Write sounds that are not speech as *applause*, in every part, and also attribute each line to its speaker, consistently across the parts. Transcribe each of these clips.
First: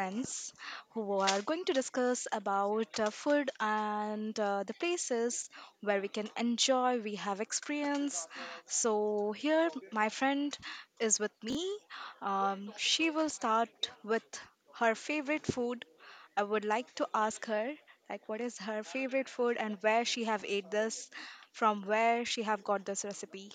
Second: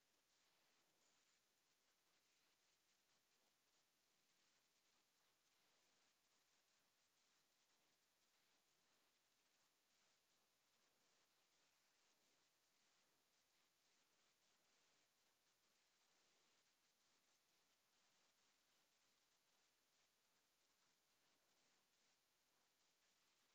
Speaker 1: friends who are going to discuss about food and the places where we can enjoy, we have experience. So, here my friend is with me. She will start with her favorite food. I would like to ask her like what is her favorite food and where she have ate this from where she have got this recipe.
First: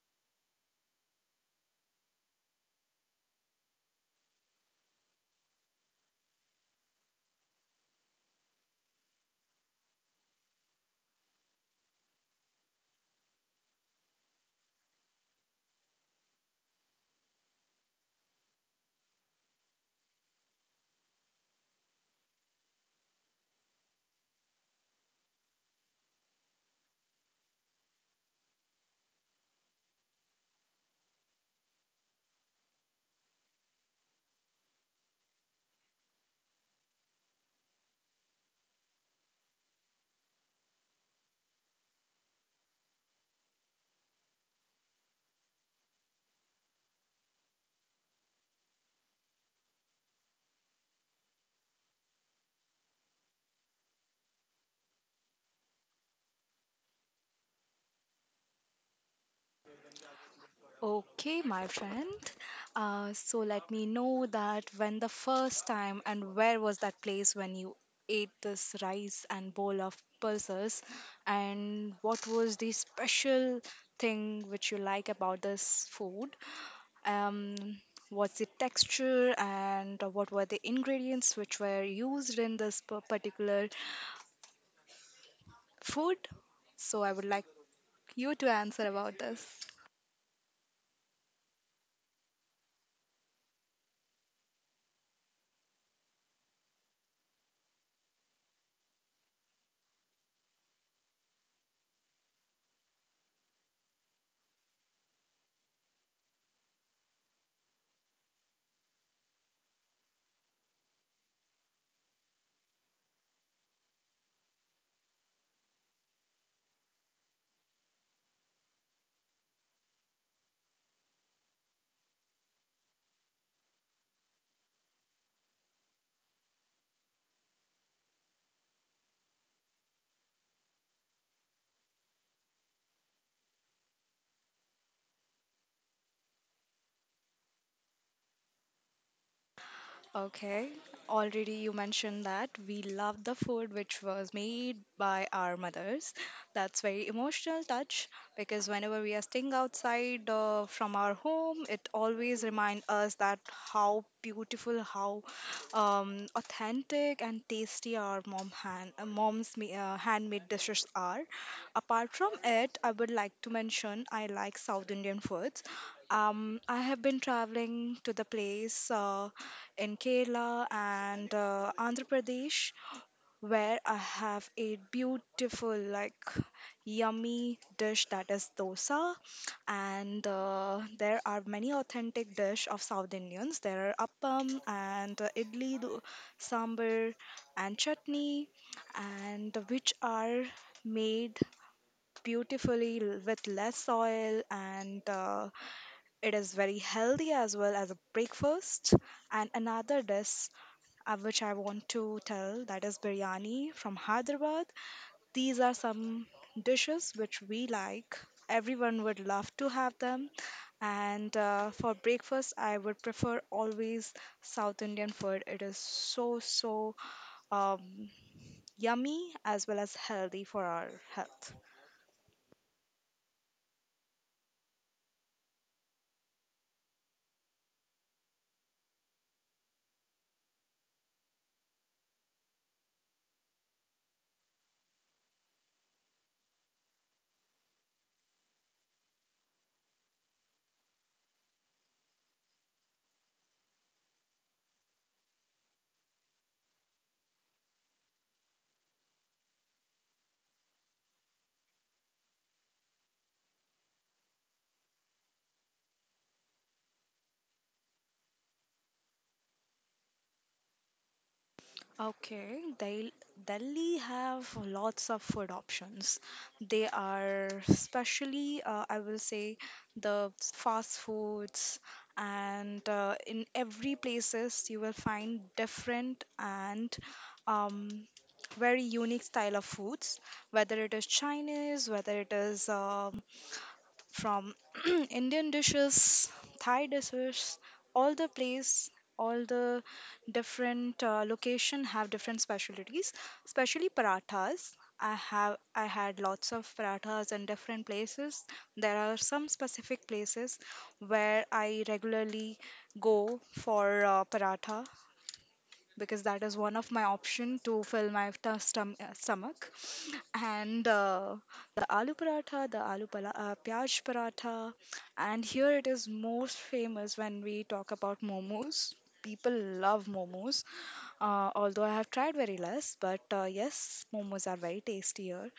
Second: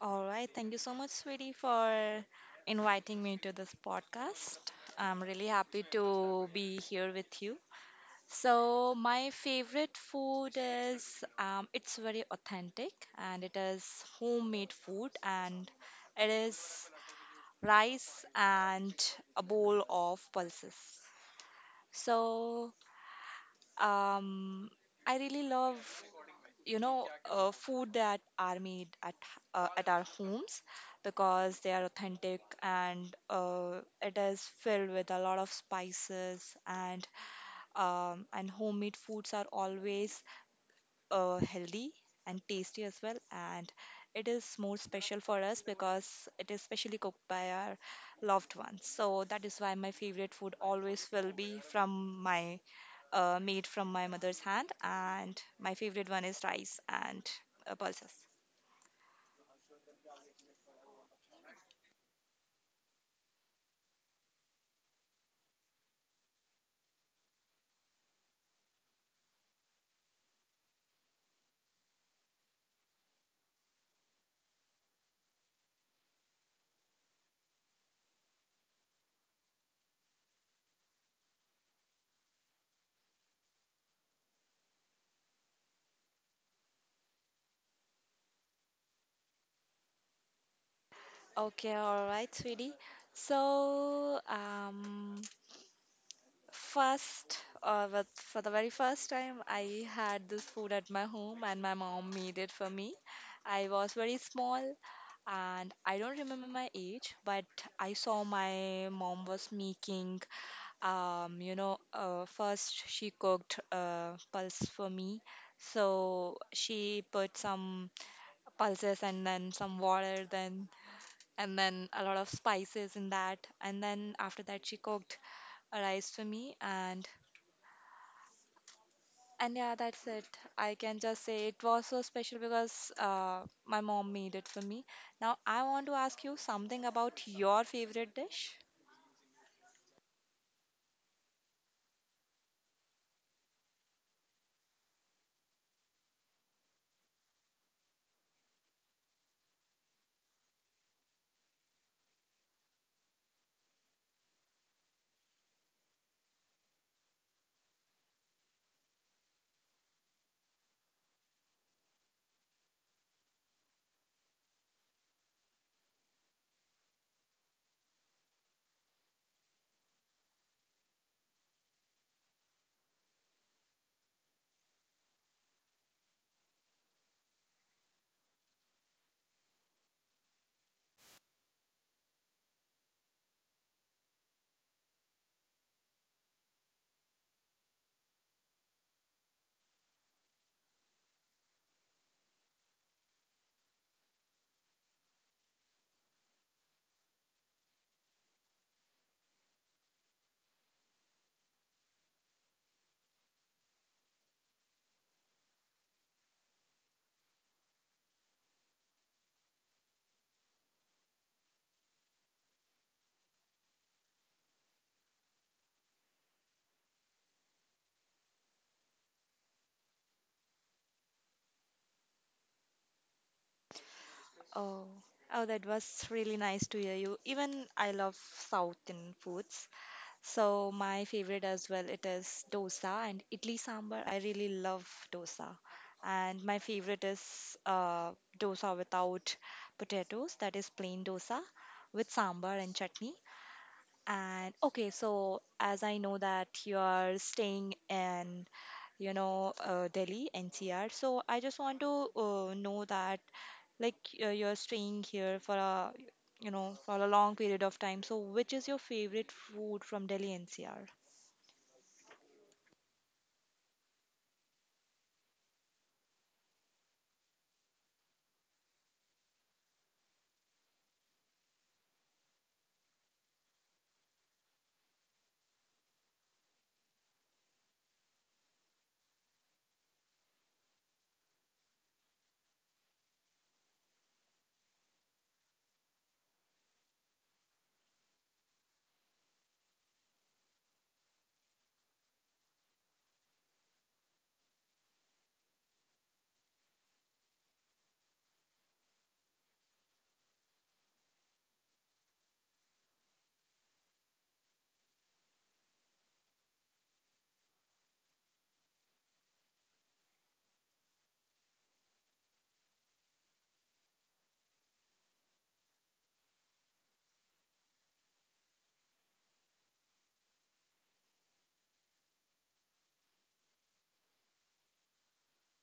Speaker 2: All right. Thank you so much, sweetie, for inviting me to this podcast. I'm really happy to be here with you. So, my favorite food is it's very authentic and it is homemade food and it is rice and a bowl of pulses. So, um, I really love food that are made at our homes because they are authentic and it is filled with a lot of spices and homemade foods are always healthy and tasty as well. And it is more special for us because it is specially cooked by our loved ones. So that is why my favorite food always will be from my made from my mother's hand. And my favorite one is rice and pulses.
Speaker 1: Okay, my friend. So let me know that when the first time and where was that place when you ate this rice and bowl of pulses, and what was the special thing which you like about this food? Um, what's the texture and what were the ingredients which were used in this particular food? So I would like you to answer about this.
Speaker 2: Okay, all right, sweetie. So, um, First, for the very first time, I had this food at my home and my mom made it for me. I was very small and I don't remember my age, but I saw my mom was making, first she cooked pulse for me. So she put some pulses and then some water, then a lot of spices in that. And then after that, she cooked a rice for me. And yeah, that's it. I can just say it was so special because my mom made it for me. Now, I want to ask you something about your favorite dish.
Speaker 1: Okay, already you mentioned that we love the food which was made by our mothers. That's very emotional touch because whenever we are staying outside from our home, it always reminds us that how beautiful, how authentic and tasty our mom hand, mom's ma- handmade dishes are. Apart from it, I would like to mention I like South Indian foods. I have been traveling to the place. In Kerala and Andhra Pradesh, where I have a beautiful, like, yummy dish that is dosa. And there are many authentic dish of South Indians. There are appam and idli, sambar, and chutney, and which are made beautifully with less oil and it is very healthy as well as a breakfast and another dish which I want to tell that is biryani from Hyderabad. These are some dishes which we like. Everyone would love to have them. And for breakfast, I would prefer always South Indian food. It is so, so um, yummy as well as healthy for our health.
Speaker 2: Oh, oh, that was really nice to hear you. Even I love Southern foods. So, my favorite as well, it is dosa and idli sambar. I really love dosa. And my favorite is dosa without potatoes, that is plain dosa with sambar and chutney. And okay, so as I know that you are staying in, Delhi, NCR, so I just want to know that, like, you're staying here for a, for a long period of time. So, which is your favorite food from Delhi, NCR?
Speaker 1: Okay, Delhi have lots of food options. They are especially, I will say, the fast foods, and in every places you will find different and um, very unique style of foods. Whether it is Chinese, whether it is from *clears throat* Indian dishes, Thai dishes, all the place, all the different location have different specialties. Especially parathas. I had lots of parathas in different places. There are some specific places where I regularly go for paratha because that is one of my option to fill my stomach and the aloo paratha, the aloo pyaj paratha, and here it is most famous when we talk about momos. People love momos, although I have tried very less, but yes, momos are very tasty here.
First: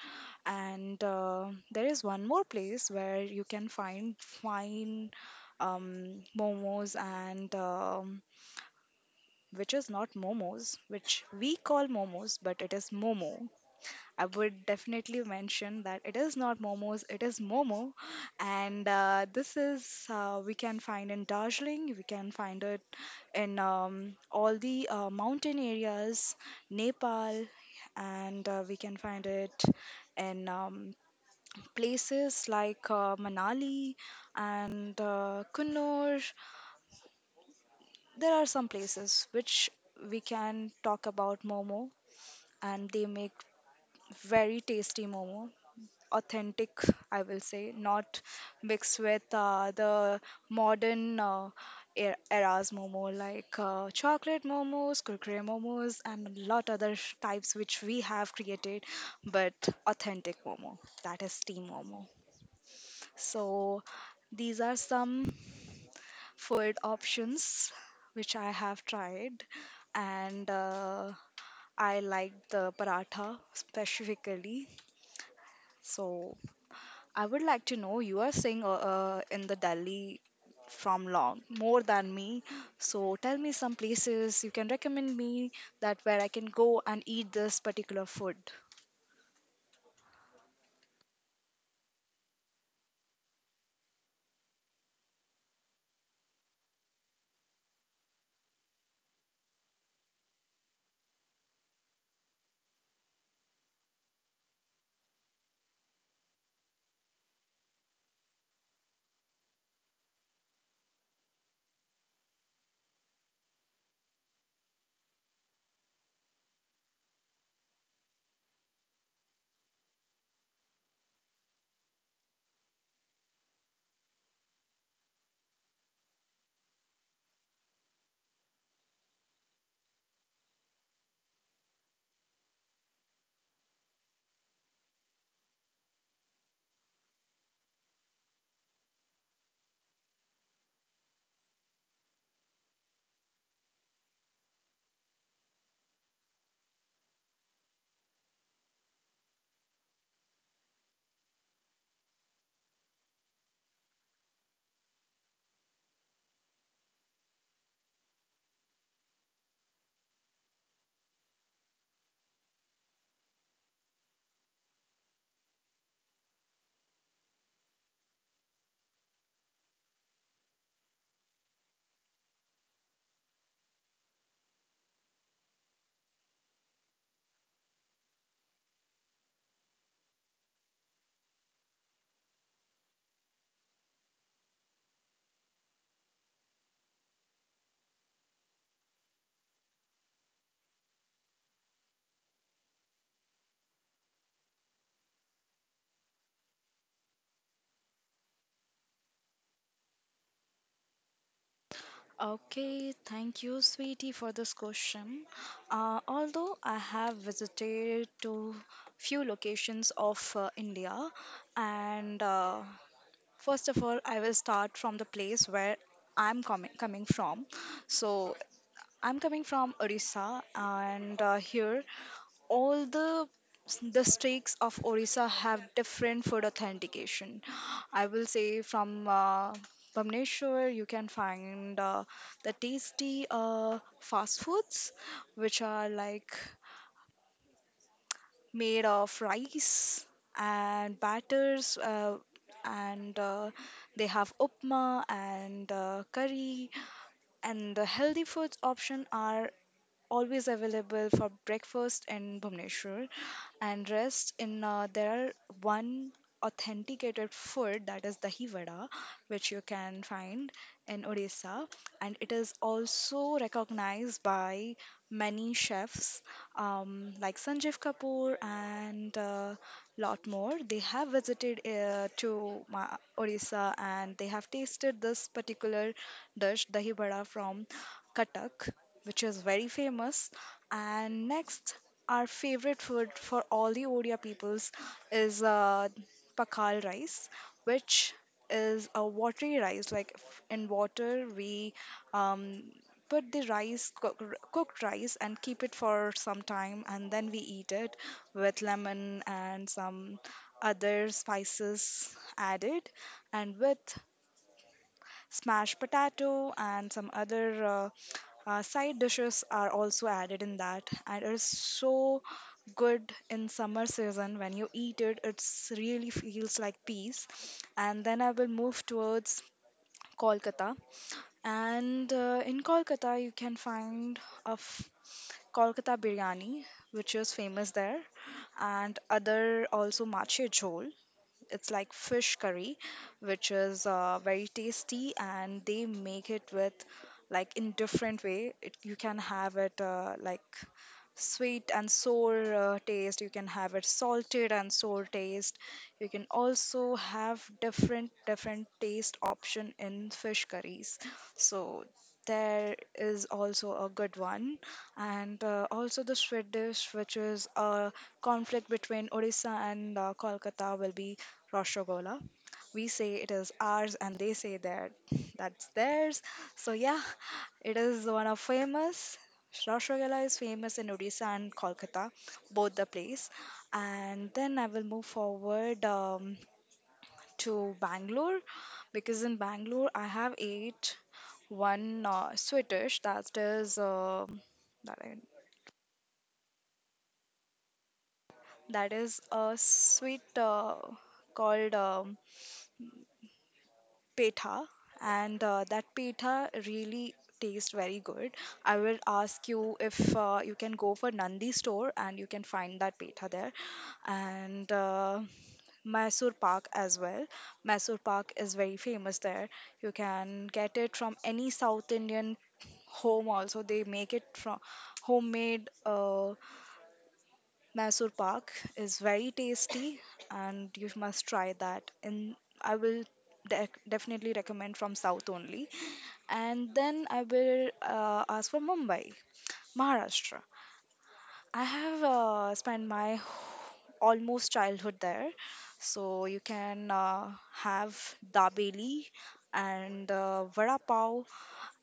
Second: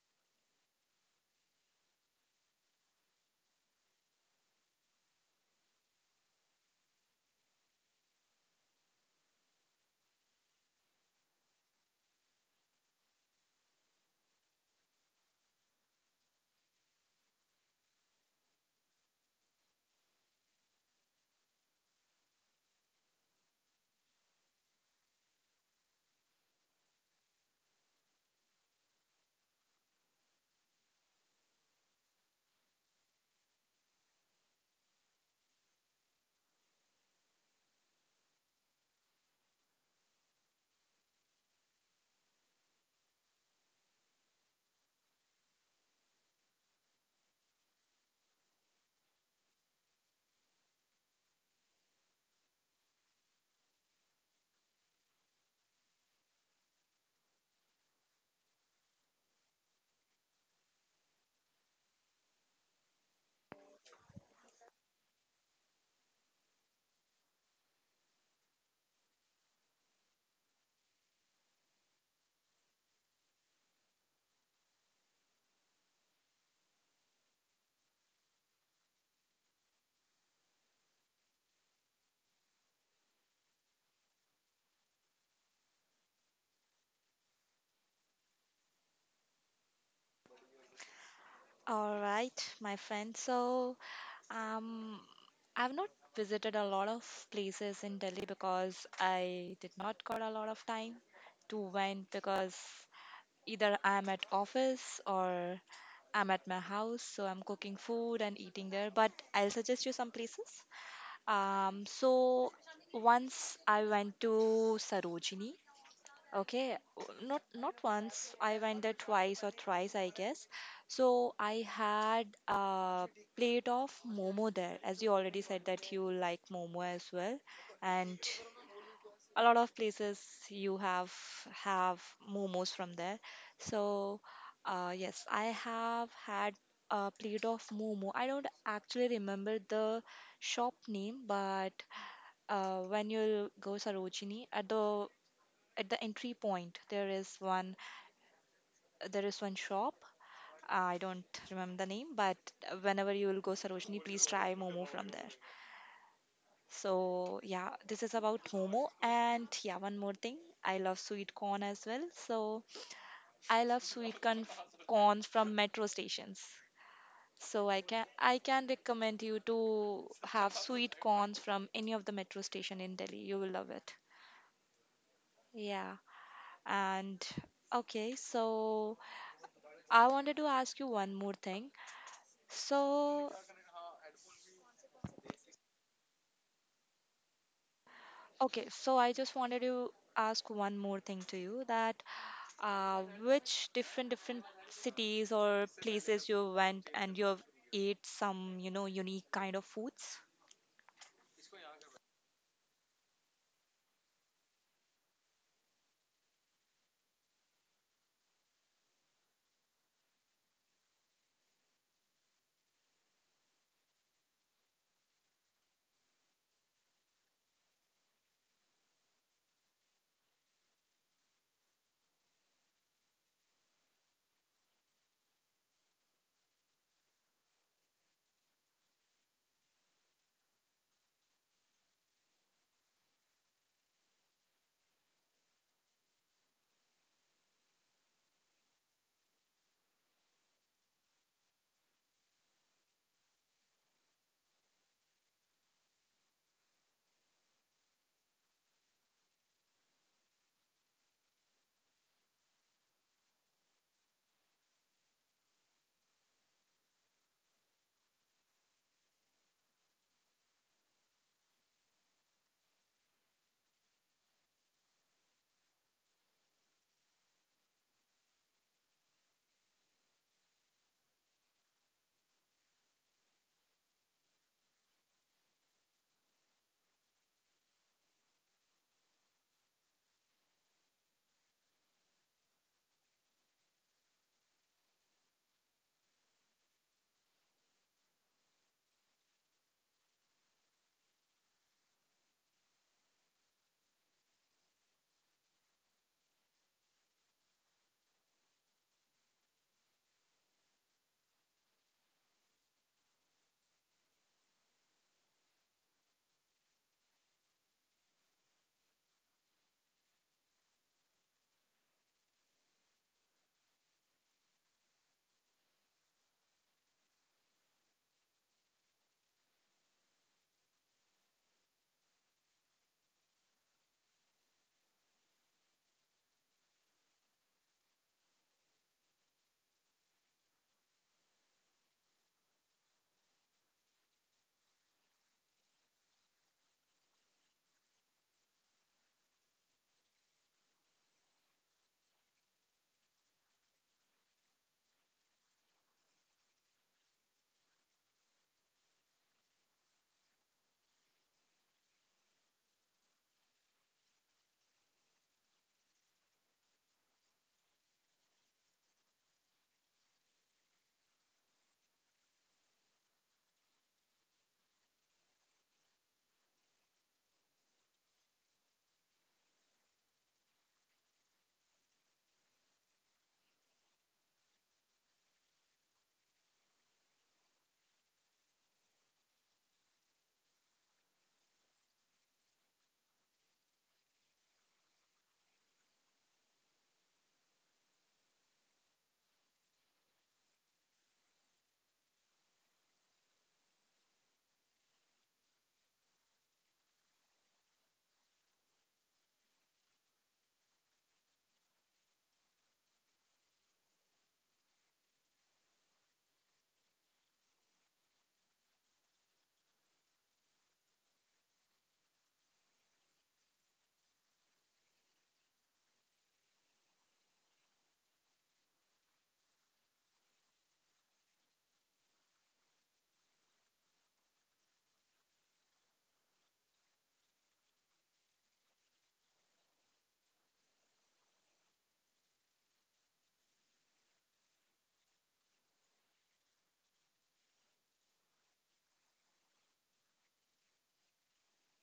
Speaker 1: And there is one more place where you can find fine momos and which is not momos, which we call momos, but it is momo. I would definitely mention that it is not momos, it is momo. And we can find in Darjeeling, we can find it in all the mountain areas, Nepal, and we can find it in places like Manali and Kunur. There are some places which we can talk about momo, and they make very tasty momo authentic, I will say, not mixed with the modern eras momo like chocolate momos, kurkure momos, and a lot other types which we have created, but authentic momo, that is steam momo. So these are some food options which I have tried, and I like the paratha specifically. So I would like to know you are staying in the Delhi from long more than me. So tell me some places you can recommend me that where I can go and eat this particular food.
Speaker 2: All right, my friend. Um, I've not visited a lot of places in Delhi because I did not got a lot of time to went because either I'm at office or I'm at my house, so I'm cooking food and eating there. But I'll suggest you some places. So once I went to Sarojini. Okay, not once. I went there twice or thrice, I guess. So I had a plate of momo there, as you already said that you like momo as well, and a lot of places you have momos from there. So yes, I have had a plate of momo. I don't actually remember the shop name, but when you go Sarojini at the entry point, there is one shop. I don't remember the name, but whenever you will go Sarojini, please try momo from there. So, yeah, this is about Momo. And yeah, one more thing. I love sweet corn as well. So, I love sweet corn from metro stations. So, I can recommend you to have sweet corns from any of the metro station in Delhi. You will love it. Yeah. And okay, so I wanted to ask you one more thing. So, okay, so I just wanted to ask one more thing to you that which different cities or places you went and you've ate some, unique kind of foods?
Speaker 1: Okay, thank you, sweetie, for this question. Although I have visited to few locations of India, and first of all, I will start from the place where I'm coming from. So I'm coming from Orissa, and here all the streaks of Orissa have different food authentication. I will say from Bamneshwar, you can find the tasty fast foods, which are like made of rice and batters, and they have upma and curry. And the healthy foods option are always available for breakfast in Bhubaneswar and rest in there are one authenticated food that is dahi vada which you can find in Odisha and it is also recognized by many chefs like Sanjeev Kapoor and a lot more they have visited to Odisha and they have tasted this particular dish dahi vada from Katak which is very famous. And next, our favorite food for all the Odia peoples is pakal rice, which is a watery rice. Like in water, we um, put the rice, cooked rice, and keep it for some time, and then we eat it with lemon and some other spices added, and with smashed potato and some other side dishes are also added in that, and it is so good in summer season when you eat it. It really feels like peace. And then I will move towards Kolkata, and in Kolkata you can find a Kolkata biryani, which is famous there, and other also mache jhol. It's like fish curry, which is very tasty, and they make it with like in different way. You can have it like sweet and sour taste. You can have it salted and sour taste. You can also have different different taste option in fish curries, so there is also a good one. And also the sweet dish which is a conflict between Odisha and Kolkata will be Roshogola. We say it is ours and they say that that's theirs, so yeah, it is one of famous. Rasragala is famous in Odisha and Kolkata, both the place. And then I will move forward to Bangalore because in Bangalore I have ate one sweet dish that, I, that is a sweet called petha, and that petha really tastes very good. I will ask you if you can go for Nandi store and you can find that petha there and. Mysore Pak as well. Mysore Pak is very famous there. You can get it from any South Indian home also. They make it from homemade Mysore Park is very tasty and you must try that. And I will definitely recommend from South only. And then I will ask for Mumbai, Maharashtra. I have spent my almost childhood there. So you can have dabeli and vada pav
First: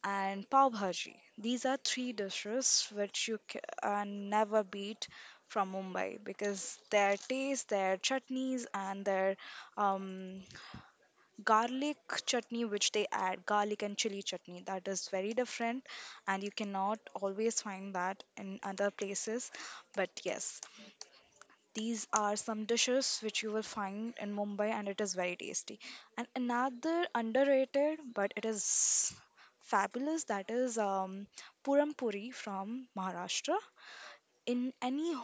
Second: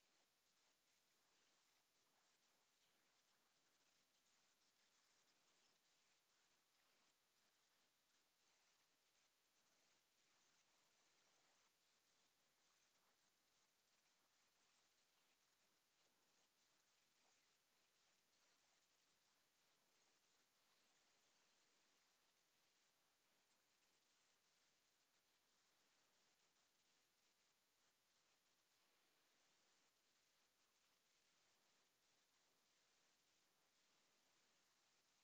Speaker 1: and pav bhaji. These are three dishes which you can never beat from Mumbai because their taste, their chutneys, and their um, garlic chutney which they add, garlic and chili chutney, that is very different, and you cannot always find that in other places. But yes, these are some dishes which you will find in Mumbai and it is very tasty. And another underrated but it is fabulous that is Puram Puri from Maharashtra. In any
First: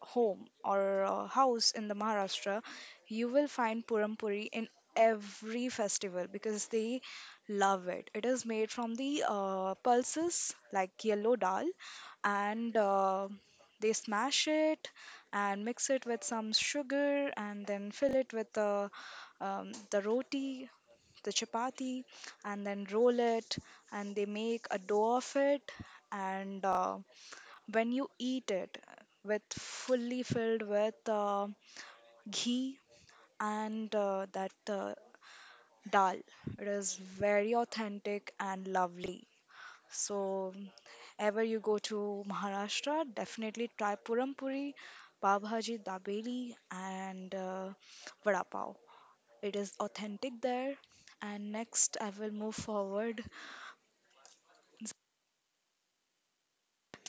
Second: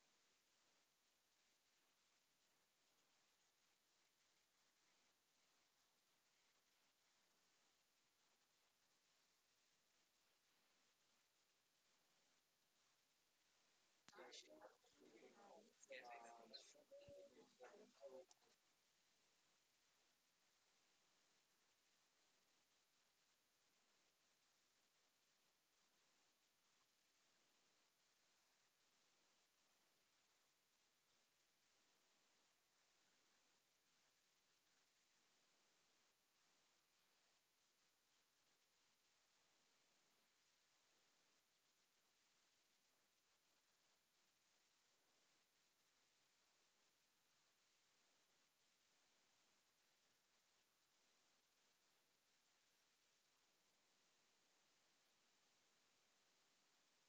Speaker 1: home or a house in the Maharashtra, you will find Puram Puri in every festival because they love it. It is made from the pulses like yellow dal and they smash it and mix it with some sugar and then fill it with the roti, the chapati, and then roll it and they make a dough of it and when you eat it with fully filled with ghee and that dal, it is very authentic and lovely. So ever you go to Maharashtra, definitely try Puram Puri, pav bhaji, dabeli, and vada pav. It is authentic there. And next I will move forward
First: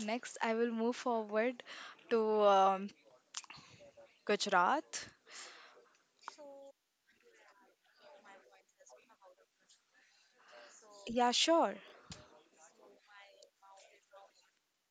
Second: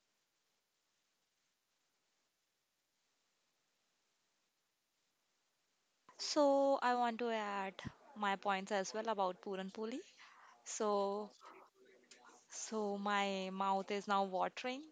Speaker 1: next i will move forward to um, Gujarat.
Speaker 2: So I want to add my points as well about Puran Poli. So
Speaker 1: Yeah, sure.
Speaker 2: so my mouth is now watering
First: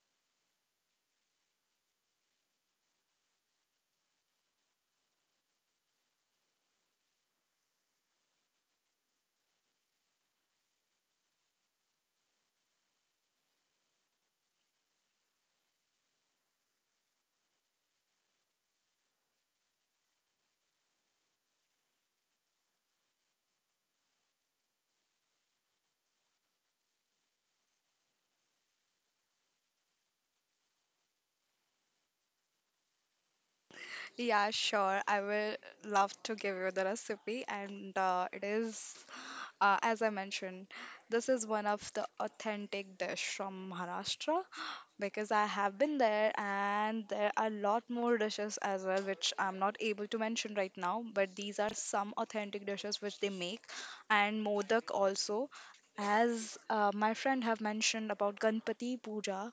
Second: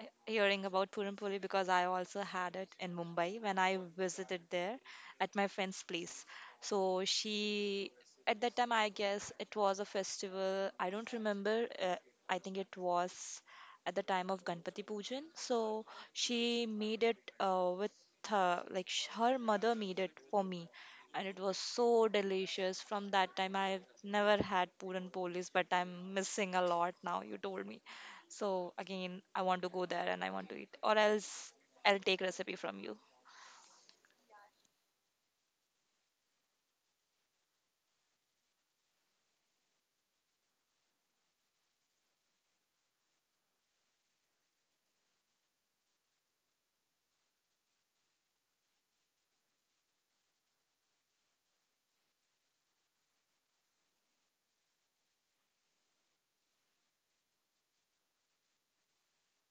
Speaker 2: hearing about Purim Poli because I also had it in Mumbai when I visited there at my friend's place. So she, at that time, I guess it was a festival. I don't remember. I think it was at the time of Ganpati Pujan. So she made it with her, like her mother made it for me and it was so delicious. From that time, I've never had Puran Polis, but I'm missing a lot now. You told me, so again, I want to go there and I want to eat, or else I'll take recipe from you.
Speaker 1: Yeah, sure. I will love to give you the recipe. And it is, as I mentioned, this is one of the authentic dish from Maharashtra because I have been there and there are a lot more dishes as well, which I'm not able to mention right now. But these are some authentic dishes which they make. And Modak also. As my friend have mentioned about Ganpati Puja,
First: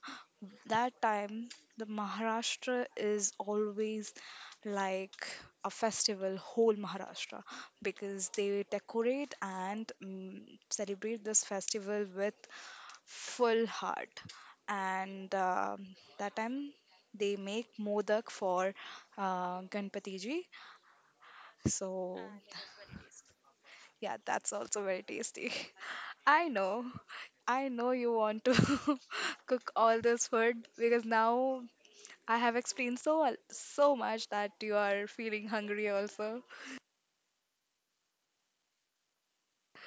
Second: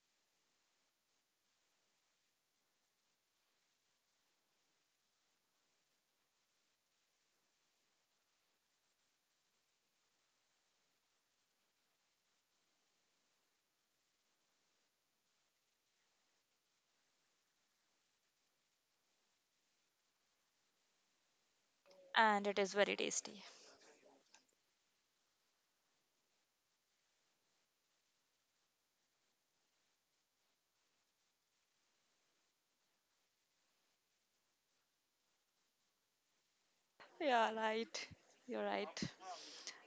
Speaker 1: that time the Maharashtra is always like a festival whole Maharashtra because they decorate and celebrate this festival with full heart. And that time they make modak for Ganpati Ji. So
Speaker 2: And it is very tasty.
Speaker 1: yeah, that's also very tasty. *laughs* I know, I know you want to *laughs* cook all this food because now I have explained so so much that you are feeling hungry also.
Speaker 2: Yeah, right. You're right.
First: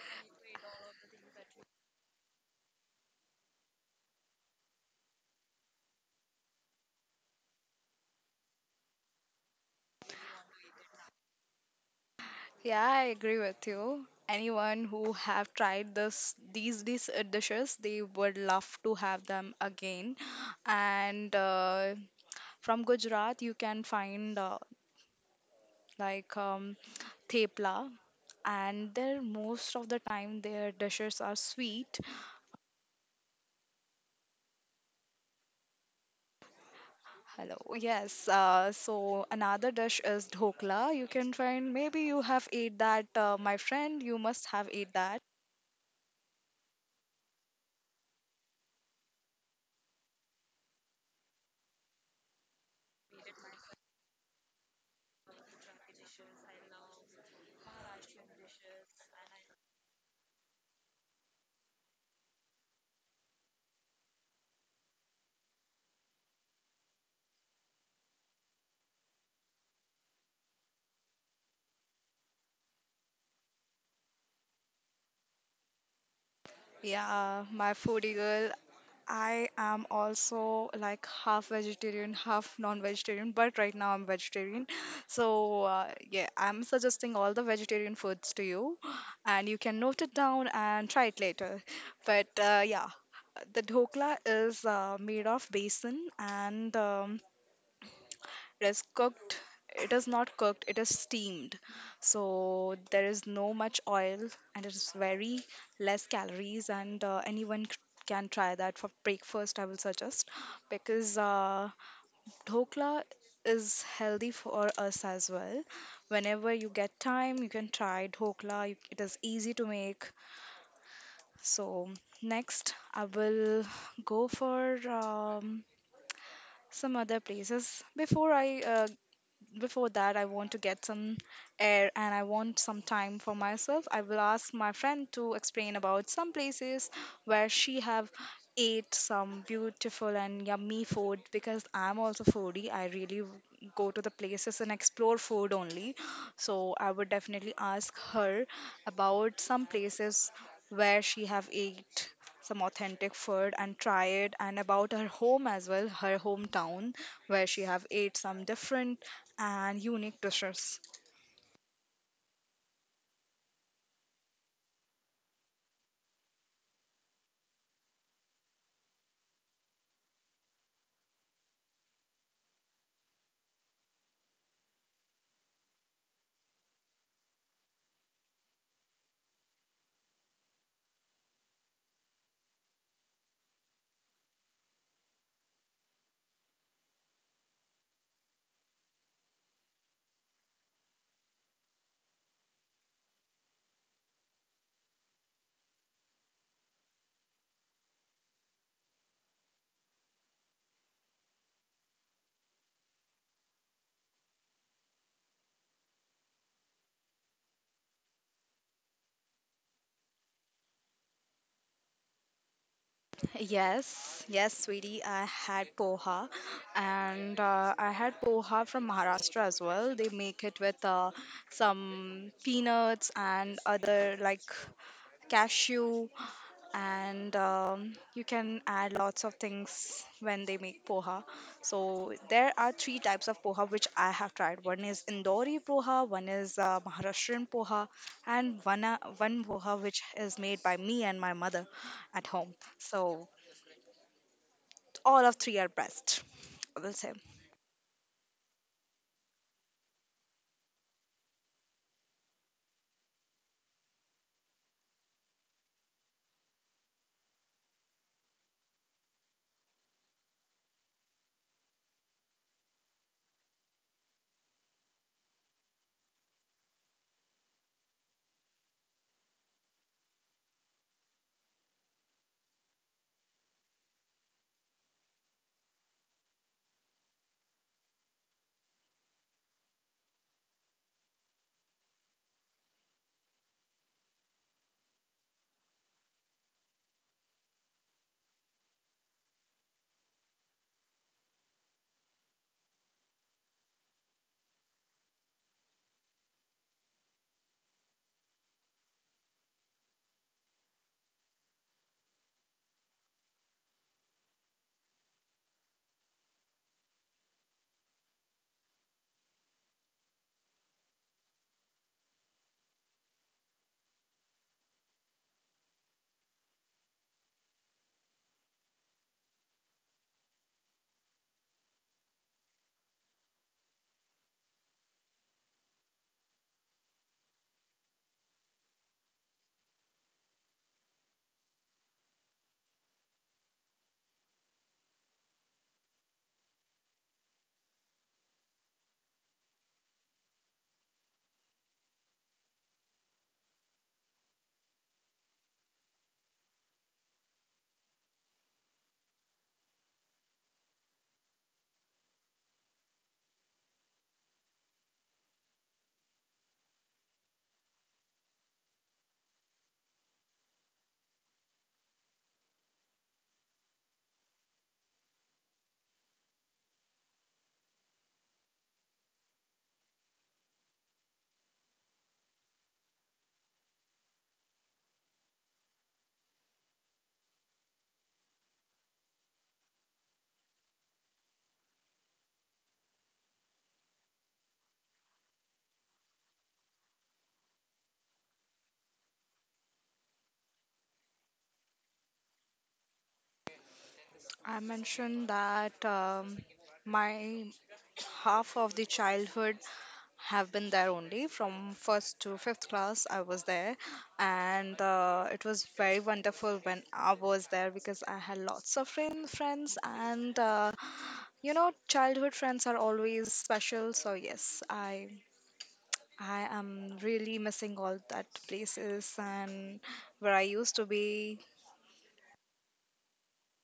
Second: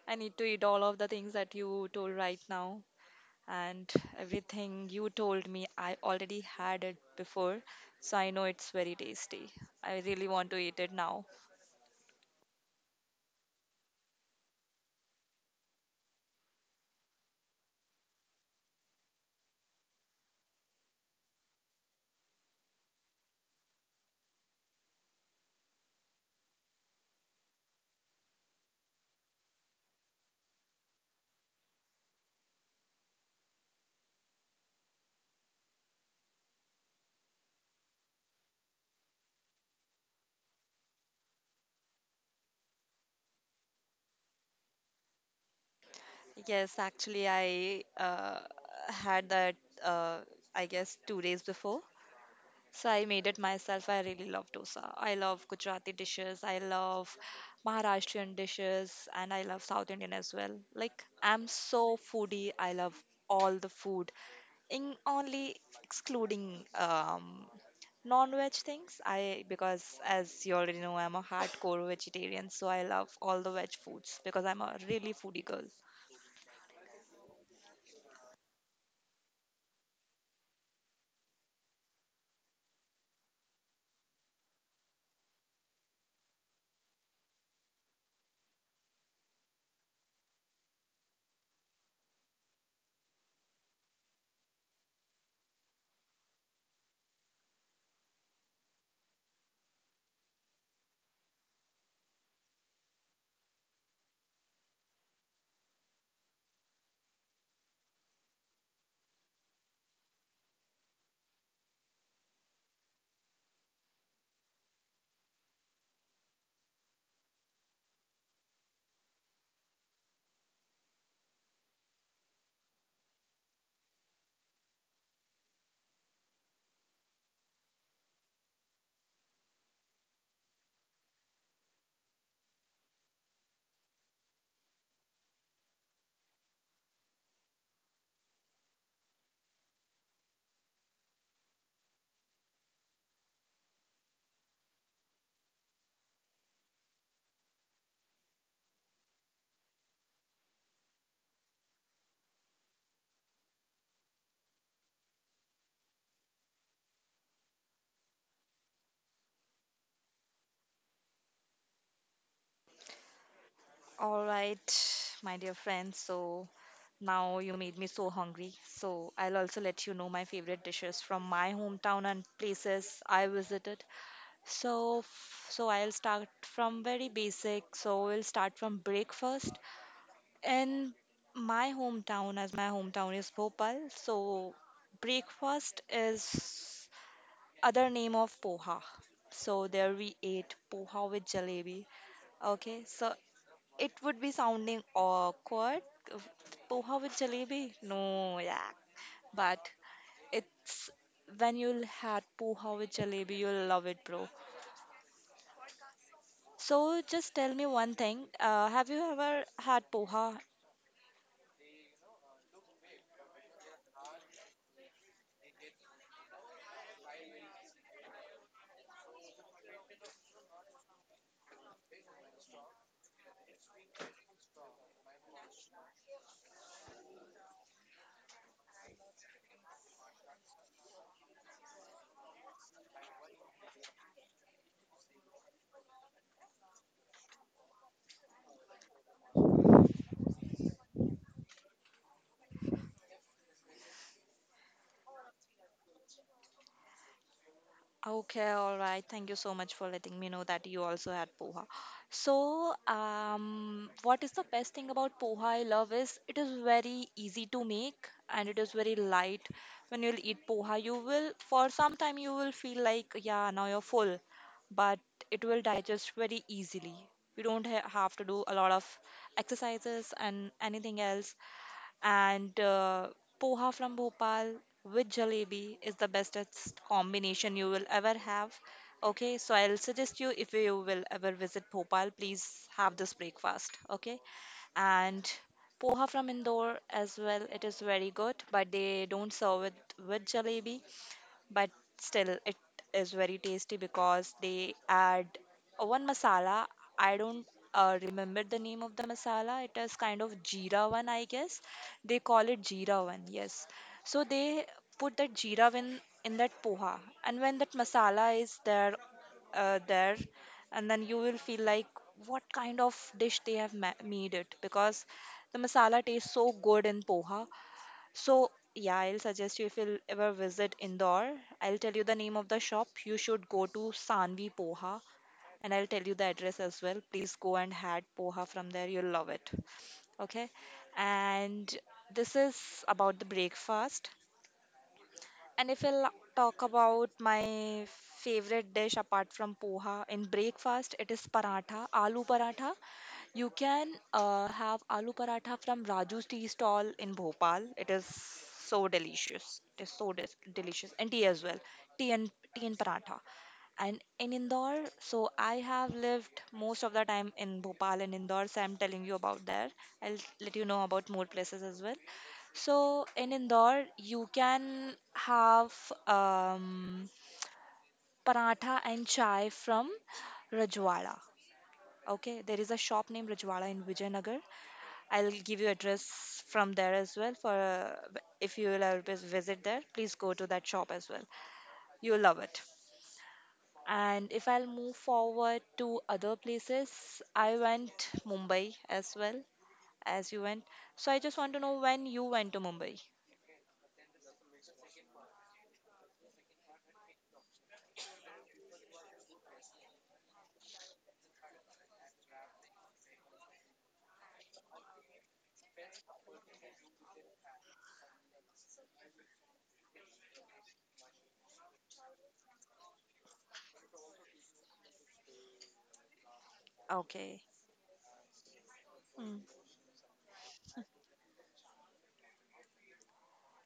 Speaker 2: I need to eat all of the things that you told right now. And everything you told me, I already had it before. So I know it's very tasty. I really want to eat it now.
Speaker 1: Yeah, I agree with you. Anyone who have tried this these dishes, they would love to have them again. And from Gujarat, you can find like thepla, and their most of the time their dishes are sweet. Hello. Yes. So another dish is dhokla. You can try, and maybe you have ate that, my friend. You must have ate that.
Speaker 2: Yes, actually, I had that, uh, I guess, two days before. So I made it myself. I really love dosa. I love Gujarati dishes. I love Maharashtrian dishes. And I love South Indian as well. Like, I'm so foodie. I love all the food, in only excluding non-veg things. I, because as you already know, I'm a hardcore vegetarian. So I love all the veg foods because I'm a really foodie girl.
Speaker 1: Yeah, my foodie girl. I am also like half vegetarian, half non-vegetarian, but right now I'm vegetarian. So yeah, I'm suggesting all the vegetarian foods to you, and you can note it down and try it later. But yeah, the dhokla is made of besan, and it is cooked it is not cooked, it is steamed, so there is no much oil, and it is very less calories, and anyone can try that for breakfast, I will suggest, because dhokla is healthy for us as well. Whenever you get time, you can try dhokla. It is easy to make. So next, I will go for some other places before I before that, I want to get some air, and I want some time for myself. I will ask my friend to explain about some places where she have ate some beautiful and yummy food, because I'm also foodie. I really go to the places and explore food only. So I would definitely ask her about some places where she have ate some authentic food and try it, and about her home as well, her hometown where she have ate some different and unique dishes.
Speaker 2: All right, my dear friends. So now you made me so hungry. So I'll also let you know my favorite dishes from my hometown and places I visited. So so I'll start from very basic. So we'll start from breakfast. In my hometown, as my hometown is Bhopal, so breakfast is other name of poha. So there we ate poha with jalebi. Okay, so it would be sounding awkward. Poha with jalebi? No, yeah. But it's when you'll had poha with jalebi, you'll love it, bro. So just tell me one thing. Have you ever had poha?
Speaker 1: Yes, yes, sweetie. I had poha, and I had poha from Maharashtra as well. They make it with some peanuts and other like cashew, and you can add lots of things when they make poha. So there are three types of poha which I have tried. One is Indori poha, one is Maharashtrian poha, and one poha which is made by me and my mother at home. So all of three are best, I will say.
Speaker 2: Okay, all right. Thank you so much for letting me know that you also had poha. What is the best thing about poha I love is it is very easy to make and it is very light. When you'll eat poha, you will, for some time, you will feel like, yeah, now you're full, but it will digest very easily. You don't ha have to do a lot of exercises and anything else and poha from Bhopal with jalebi is the bestest combination you will ever have. Okay, so I'll suggest you if you will ever visit Bhopal, please have this breakfast. Okay, and poha from Indore as well. It is very good, but they don't serve it with jalebi, but still it is very tasty because they add one masala. I don't remember the name of the masala. It is kind of jeera one, I guess. They call it jeera one, yes. So they put that jeera in that poha, and when that masala is there and then you will feel like what kind of dish they have made it, because the masala tastes so good in poha. So, yeah, I'll suggest you if you'll ever visit Indore, I'll tell you the name of the shop. You should go to Sanvi Poha and I'll tell you the address as well. Please go and had poha from there. You'll love it. Okay. And this is about the breakfast. And if I'll talk about my favorite dish apart from poha in breakfast, it is paratha, aloo paratha. You can have aloo paratha from Raju's tea stall in Bhopal. It is so delicious. It is so delicious, and tea as well. Tea and paratha. And in Indore, so I have lived most of the time in Bhopal and Indore, so I'm telling you about there. I'll let you know about more places as well. So in Indore, you can have um, paratha and chai from Rajwada. Okay, there is a shop named Rajwada in Vijaynagar. I'll give you address from there as well for if you will ever visit there, please go to that shop as well. You'll love it. And if I'll move forward to other places, I went Mumbai as well as you went. So I just want to know when you went to Mumbai.
Speaker 1: I mentioned that my half of the childhood have been there only. From first to fifth class I was there, and it was very wonderful when I was there, because I had lots of friends and you know childhood friends are always special. So yes, I am really
Speaker 2: Okay.
Speaker 1: missing all that places
Speaker 2: Hmm.
Speaker 1: and where I used to be.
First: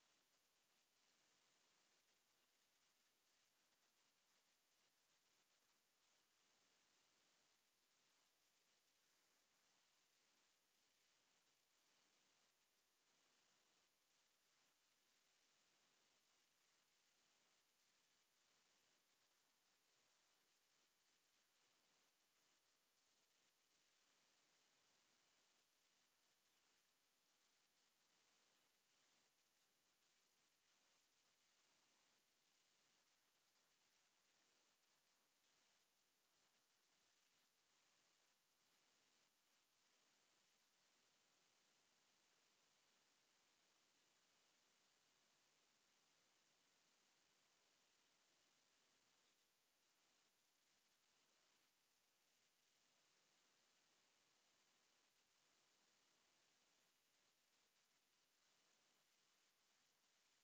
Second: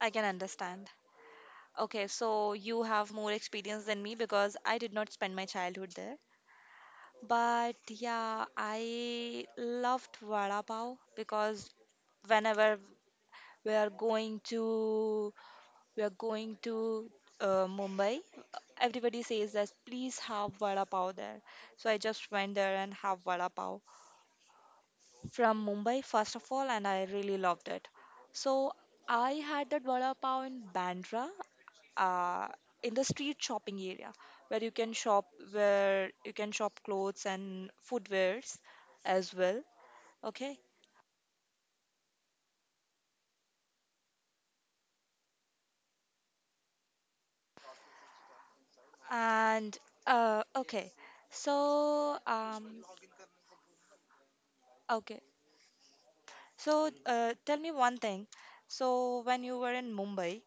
Speaker 2: I can understand. Okay, so you have more experience than me because I did not spend my childhood there. But yeah, I loved vada pav because whenever we are going to we are going to Mumbai, everybody says that please have vada pav there. So I just went there and have vada pav from Mumbai first of all, and I really loved it. So I had that vada pav in Bandra, uh, in the street shopping area where you can shop where you can shop clothes and footwears as well. Okay and okay so okay so tell me one thing. So when you were in Mumbai,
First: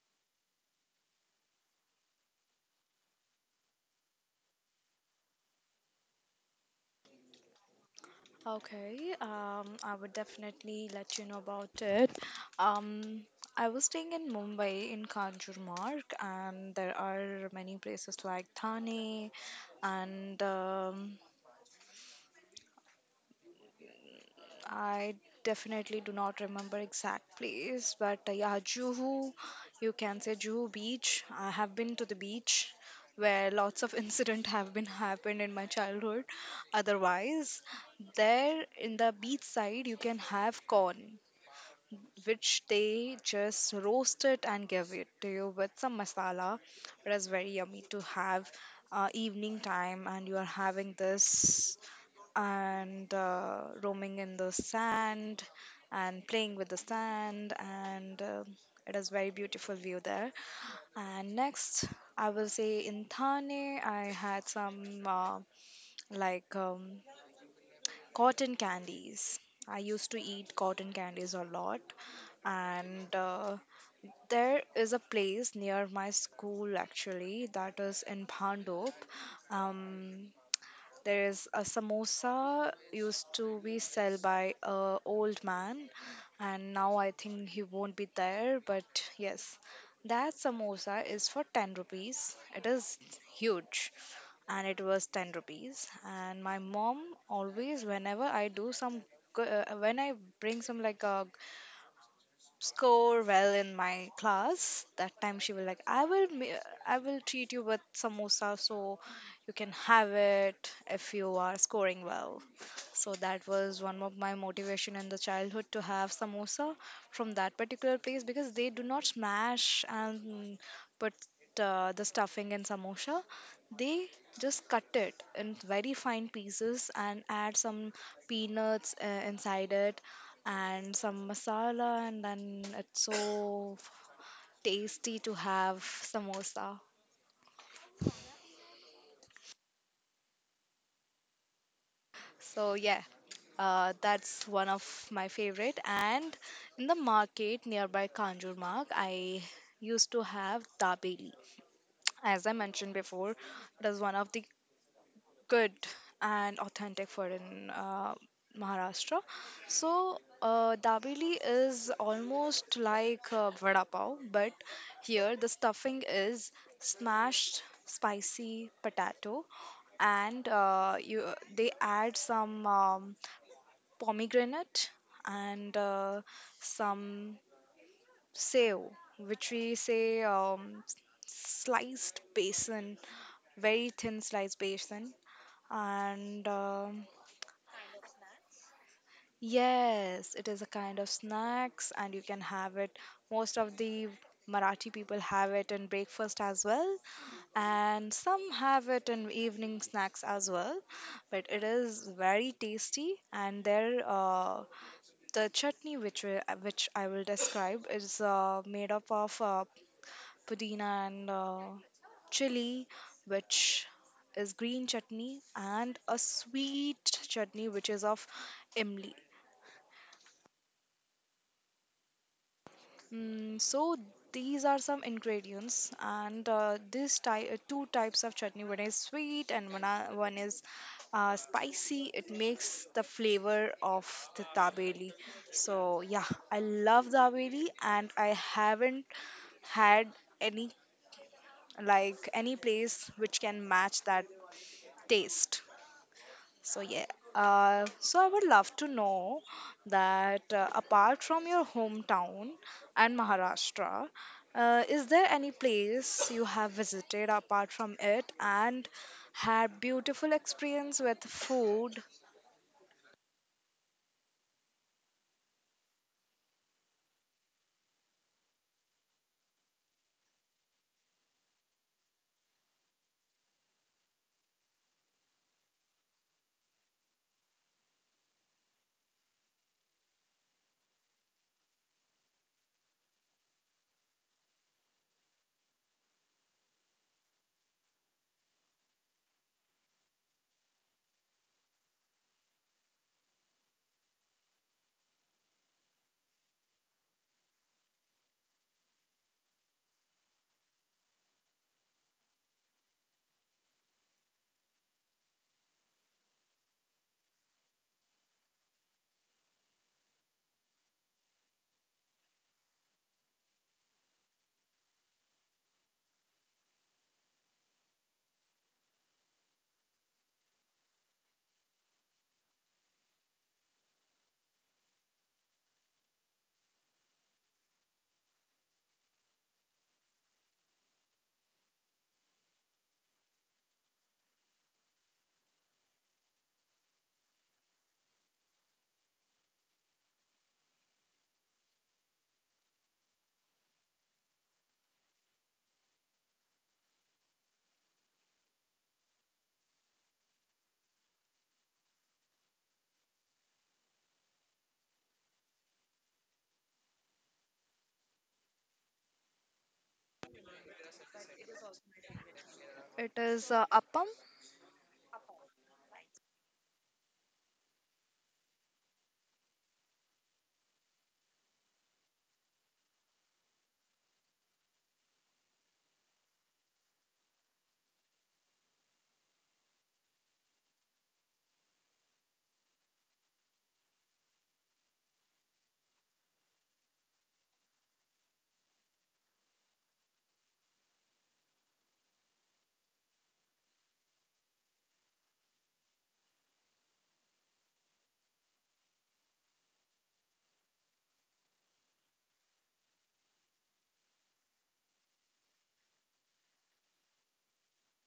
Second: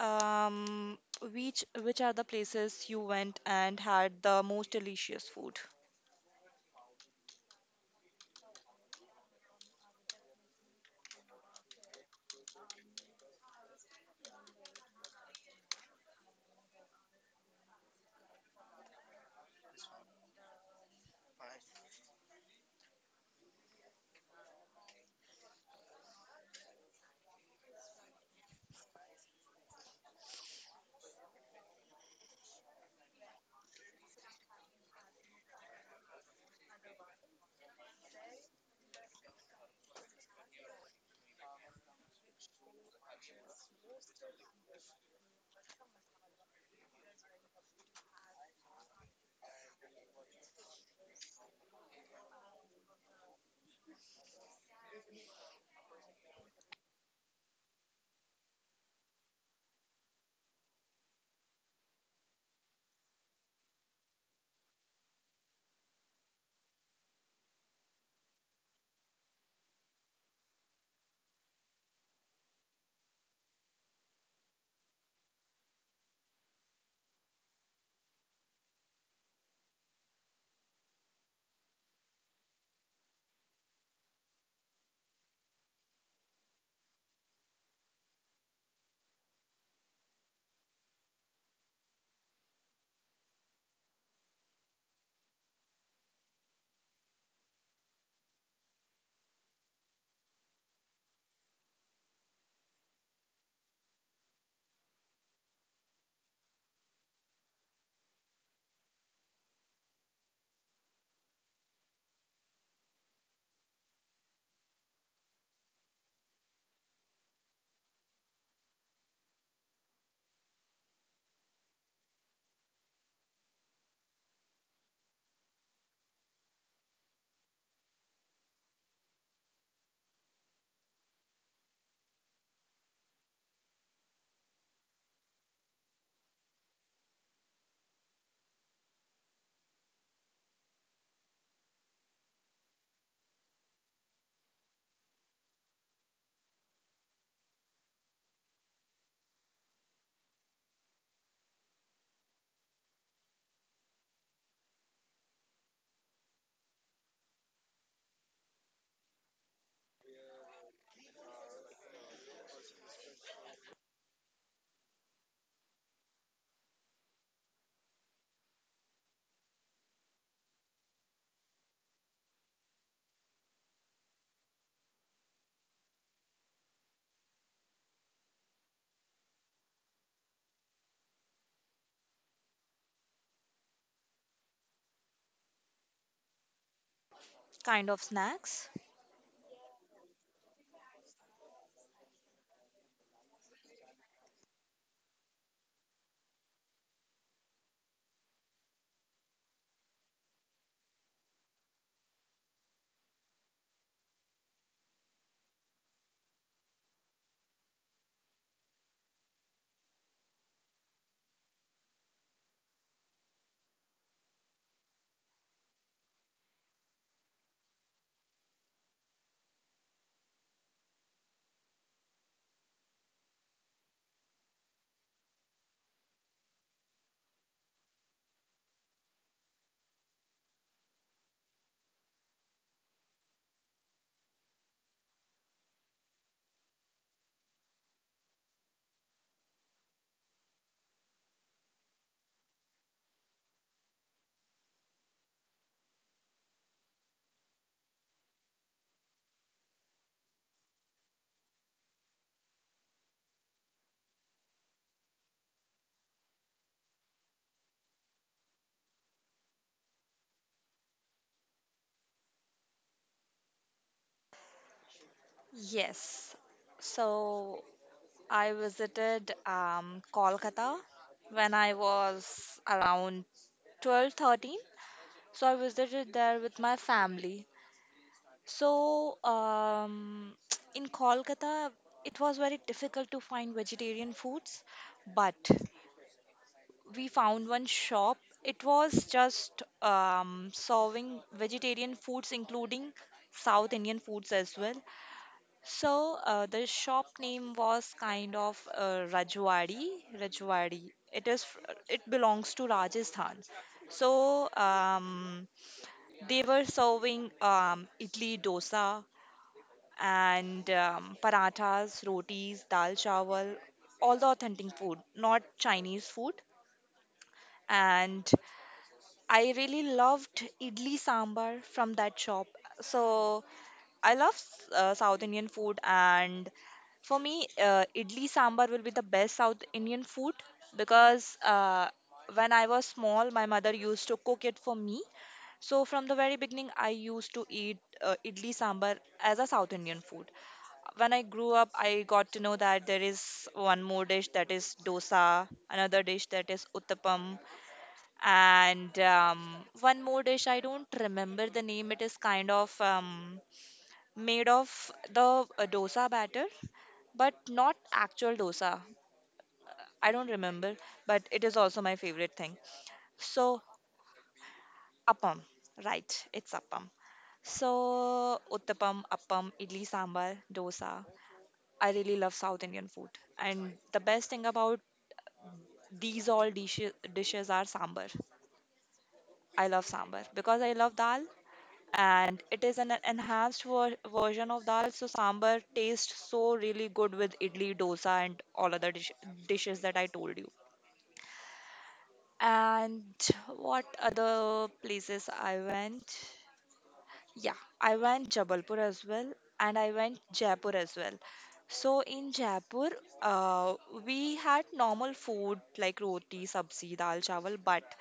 Speaker 2: um which are the places you went and had the most delicious food?
Speaker 1: Okay, I would definitely let you know about it. Um, I was staying in Mumbai in Kanjurmarg, and there are many places like Thane, and I definitely do not remember exact place, but yeah, Juhu, you can say Juhu Beach. I have been to the beach where lots of *laughs* incident have been happened in my childhood. Otherwise, there in the beach side, you can have corn, which they just roast it and give it to you with some masala. It is very yummy to have evening time, and you are having this, and roaming in the sand and playing with the sand, and it is very beautiful view there. And next, I will say in Thane, I had some like cotton candies. I used to eat cotton candies a lot, and there is a place near my school, actually, that is in Bhandop. Um, there is a samosa used to be sell by a old man, and now I think he won't be there. But yes, that samosa is for 10 rupees. It is huge, and it was 10 rupees. And my mom always, whenever I do some, when I bring some like a score well in my class, that time she will like, I will treat you with samosa, so you can have it if you are scoring well. So that was one of my motivation in the childhood, to have samosa from that particular place, because they do not smash and put the stuffing in samosa. They just cut it in very fine pieces and add some peanuts inside it, and some masala, and then it's so tasty to have samosa. So yeah, that's one of my favorite. And in the market nearby Kanjur Mark, I used to have dabeli. As I mentioned before, it is one of the good and authentic food in Maharashtra. So, dabeli is almost like vada pav, but here the stuffing is smashed spicy potato, and you they add some pomegranate, and some sev, which we say sliced basin, very thin sliced basin, and.
Speaker 2: Kind of snacks.
Speaker 1: Yes, it is a kind of snacks, and you can have it. Most of the Marathi people have it in breakfast as well, and some have it in evening snacks as well. But it is very tasty, and their the chutney, which which I will describe, is made up of pudina and chili, which is green chutney, and a sweet chutney which is of imli. So these are some ingredients, and this two types of chutney. One is sweet, and one is spicy. It makes the flavor of the dabeli. So yeah, I love dabeli, and I haven't had any like any place which can match that taste. So yeah, so I would love to know that, apart from your hometown and Maharashtra, is there any place you have visited apart from it and had beautiful experience with food?
Speaker 2: Yes, so I visited Kolkata when I was around 12, 13. So I visited there with my family. So *tsk* in Kolkata, it was very difficult to find vegetarian foods, but we found one shop. It was just serving vegetarian foods, including South Indian foods as well. So the shop name was kind of Rajwadi. Rajwadi. It belongs to Rajasthan. So um, they were serving idli dosa and parathas, rotis, dal chawal, all the authentic food, not Chinese food. And I really loved idli sambar from that shop. So I love South Indian food, and for me, idli sambar will be the best South Indian food because when I was small, my mother used to cook it for me. So from the very beginning, I used to eat idli sambar as a South Indian food. When I grew up, I got to know that there is one more dish that is dosa, another dish that is uttapam, and one more dish I don't remember the name. It is kind of made of the dosa batter, but not actual dosa. I don't remember, but it is also my favorite thing.
Speaker 1: It is
Speaker 2: So,
Speaker 1: Appam.
Speaker 2: appam, right? It's appam. So, uttapam, appam, idli sambar, dosa. I really love South Indian food, and the best thing about these all dishes are sambar. I love sambar because I love dal, and it is an enhanced version of dal, so sambar tastes so really good with idli dosa and all other dishes that I told you. And what other places I went? Yeah, I went Jabalpur as well, and I went Jaipur as well. So in Jaipur, uh, we had normal food like roti sabzi dal chawal, but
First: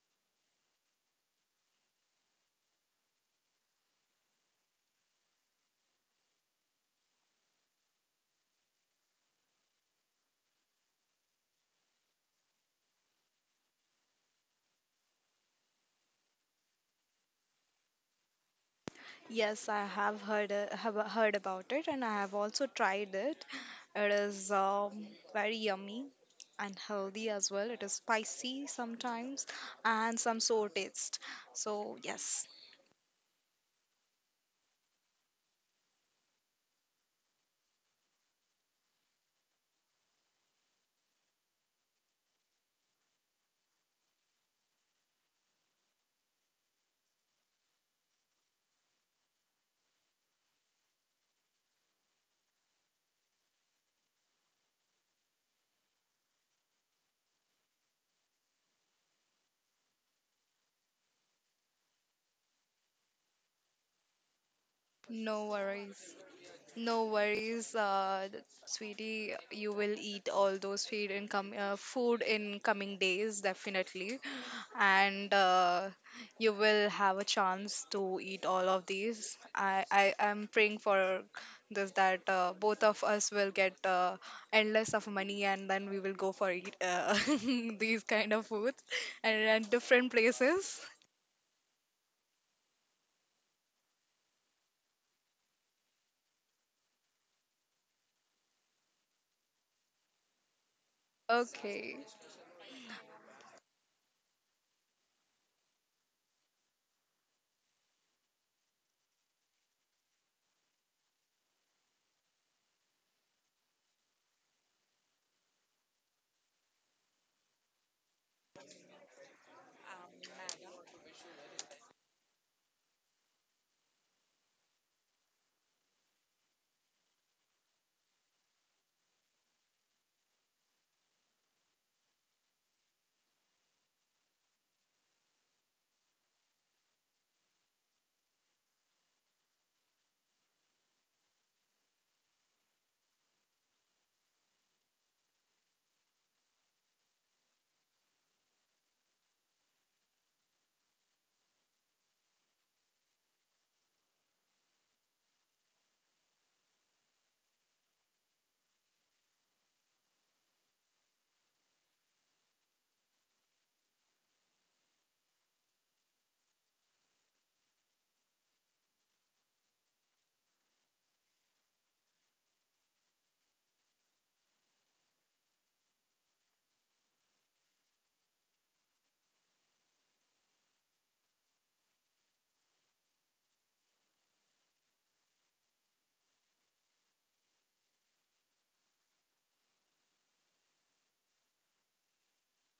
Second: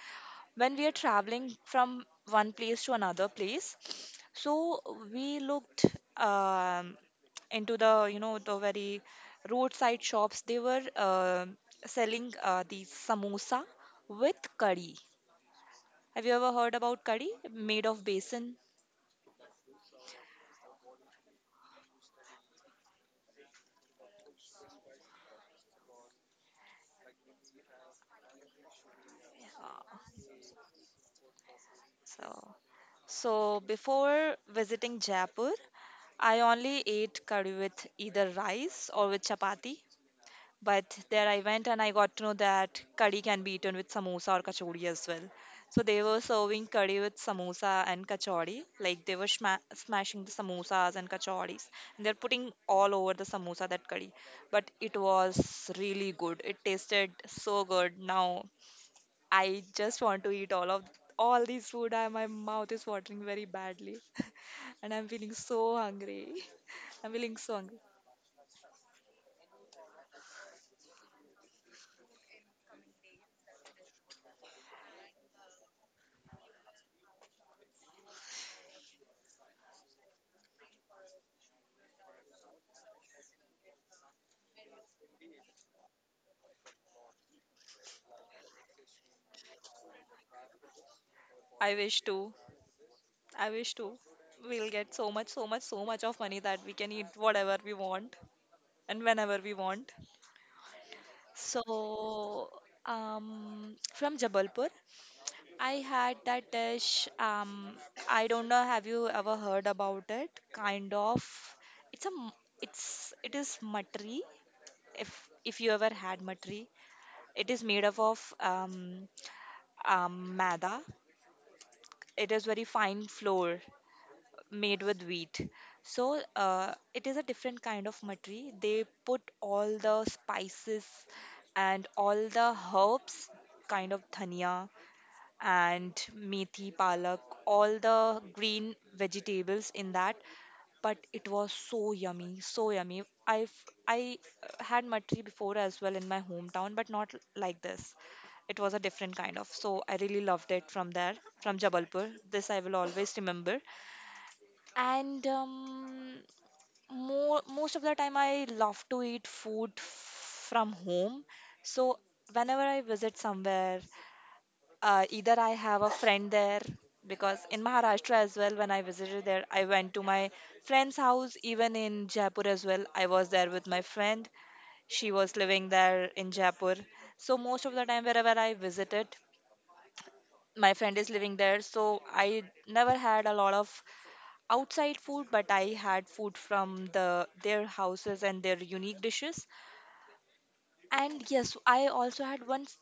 Speaker 2: when we are traveling from one place to another place, so we looked, um, into the, you know, the very roadside shops. They were selling these samosa with curry. Have you ever heard about curry made of basin?
Speaker 1: Yes, I have heard about it, and I have also tried it. It is very yummy and healthy as well. It is spicy sometimes,
Speaker 2: Uh,
Speaker 1: and some sour taste. So
Speaker 2: so
Speaker 1: yes,
Speaker 2: so before visiting Jaipur, I only ate curry with either rice or with chapati. But there I went and I got to know that curry can be eaten with samosa or kachori as well. So they were serving curry with samosa and kachori. Like they were smashing the samosas and kachoris. And they're putting all over the samosa that curry. But it was really good. It tasted so good. Now I just want to eat all these food. My mouth is watering very badly. *laughs* And I'm feeling
Speaker 1: no
Speaker 2: so
Speaker 1: worries.
Speaker 2: hungry. *laughs*
Speaker 1: No
Speaker 2: I'm feeling so
Speaker 1: worries,
Speaker 2: hungry.
Speaker 1: sweetie. You will eat all those food in food in coming days, definitely, and you will have a chance to eat all of these. I am praying for this, that both of us will get endless of money, and then we will go for eat *laughs* these kind of foods and at different places.
Speaker 2: I wish to. I wish to. We'll get so much, so much, so much of money that we can eat whatever we want and whenever we want.
Speaker 1: Okay.
Speaker 2: So, from Jabalpur, I had that dish. I don't know. Have you ever heard about it? Kind of. It's a. m- It's. It is matri. If if you ever had matri, it is made up of maida. It is very fine flour made with wheat. So it is a different kind of matri. They put all the spices and all the herbs, kind of dhania and methi, palak, all the green vegetables in that. But it was so yummy, so yummy. I had matri before as well in my hometown, but not like this. It was a different kind of. So I really loved it from there, from Jabalpur. This I will always remember. And more Most of the time I love to eat food from home. So whenever I visit somewhere, either I have a friend there, because in Maharashtra as well, when I visited there, I went to my friend's house. Even in Jaipur as well, I was there with my friend. She was living there in Jaipur. So most of the time wherever I visited, my friend is living there, so I never had a lot of outside food, but I had food from the their houses and their unique dishes. And yes, I also had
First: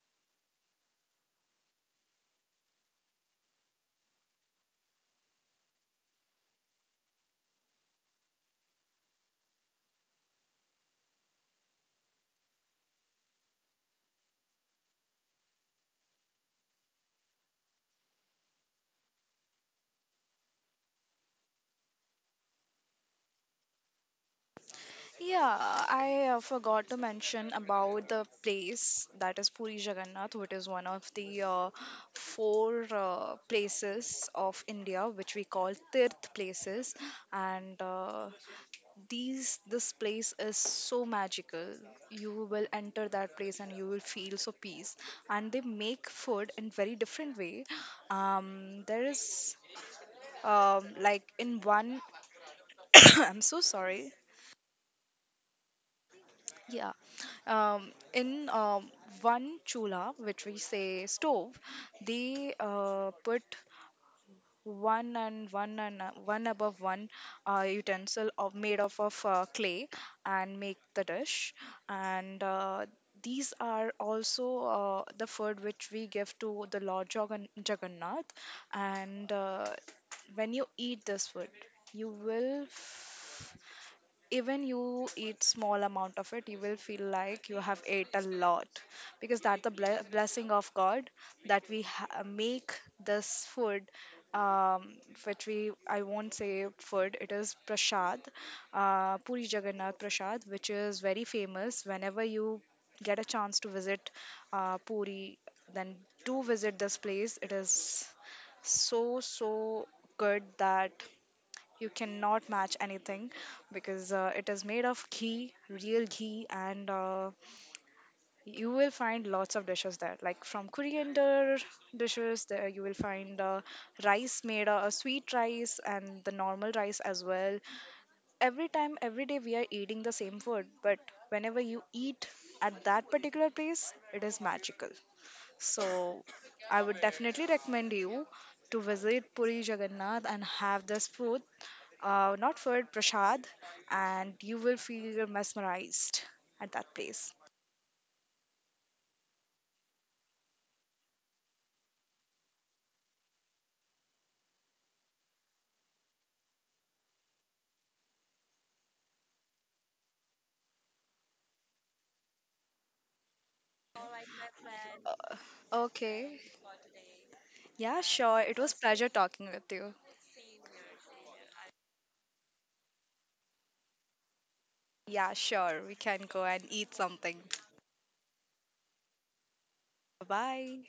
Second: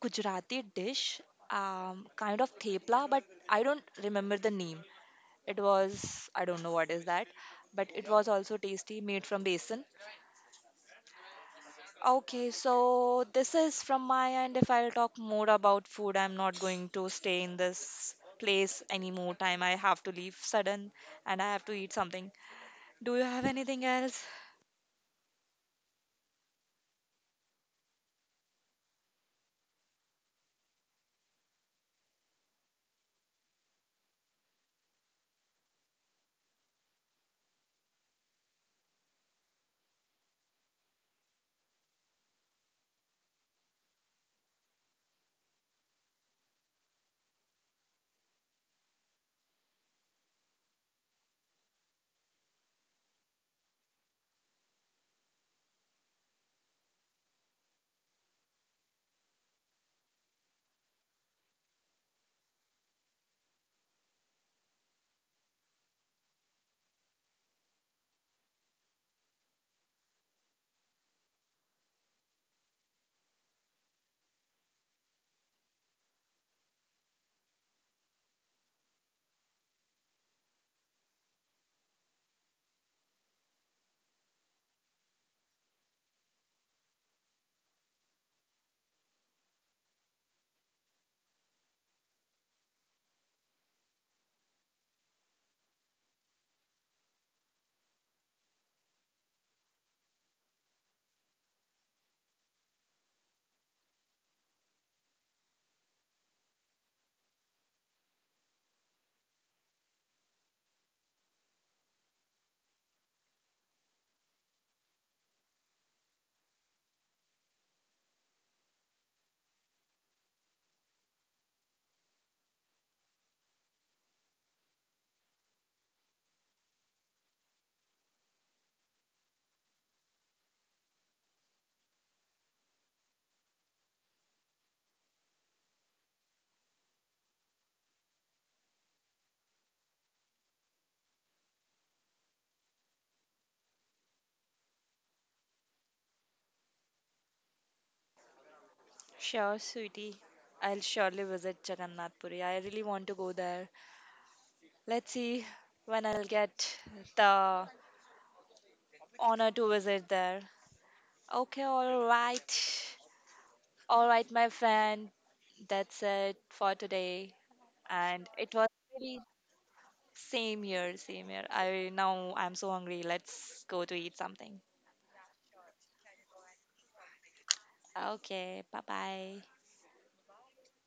Speaker 2: Gujarati dish, kind of thepla, but I don't remember the name. It was, I don't know what is that, but it was also tasty, made from besan. Okay, so this is from my end. If I'll talk more about food, I'm not going to stay in this place any more time. I have to leave sudden, and I have to eat something. Do you have anything else?
Speaker 1: Yeah, I forgot to mention about the place that is Puri Jagannath, which is one of the four places of India, which we call Tirth places. And these this place is so magical. You will enter that place, and you will feel so peace. And they make food in very different way. There is like in one. *coughs* I'm so sorry. Yeah. In one chula, which we say stove, they put one above one utensil of made of clay, and make the dish. And these are also the food which we give to the Lord Jagannath. And when you eat this food, you will, even you eat small amount of it, you will feel like you have ate a lot, because that's the blessing of God, that we make this food, um, which we I won't say food, it is prasad. Puri Jagannath prasad, which is very famous. Whenever you get a chance to visit Puri, then do visit this place. It is so so good that you cannot match anything, because it is made of ghee, real ghee, and you will find lots of dishes there. Like from coriander dishes, there you will find rice made, a sweet rice, and the normal rice as well. Every time, every day, we are eating the same food, but whenever you eat at that particular place, it is magical. So, I would definitely recommend you to visit Puri Jagannath and have this food, not food, prasad, and you will feel mesmerized at that place.
Speaker 2: Sure, sweetie. I'll surely visit Jagannath Puri. I really want to go there. Let's see when I'll get the honor to visit there. Okay, all right. All right, my friend.
Speaker 1: Uh,
Speaker 2: That's it
Speaker 1: okay.
Speaker 2: for today.
Speaker 1: Yeah,
Speaker 2: And
Speaker 1: sure.
Speaker 2: it
Speaker 1: It
Speaker 2: was
Speaker 1: was pleasure
Speaker 2: really
Speaker 1: talking with you.
Speaker 2: same here, same here. I now I'm so hungry. Let's go to eat something.
Speaker 1: Yeah, sure. We can go and eat something.
Speaker 2: Okay, bye bye.
Speaker 1: Bye.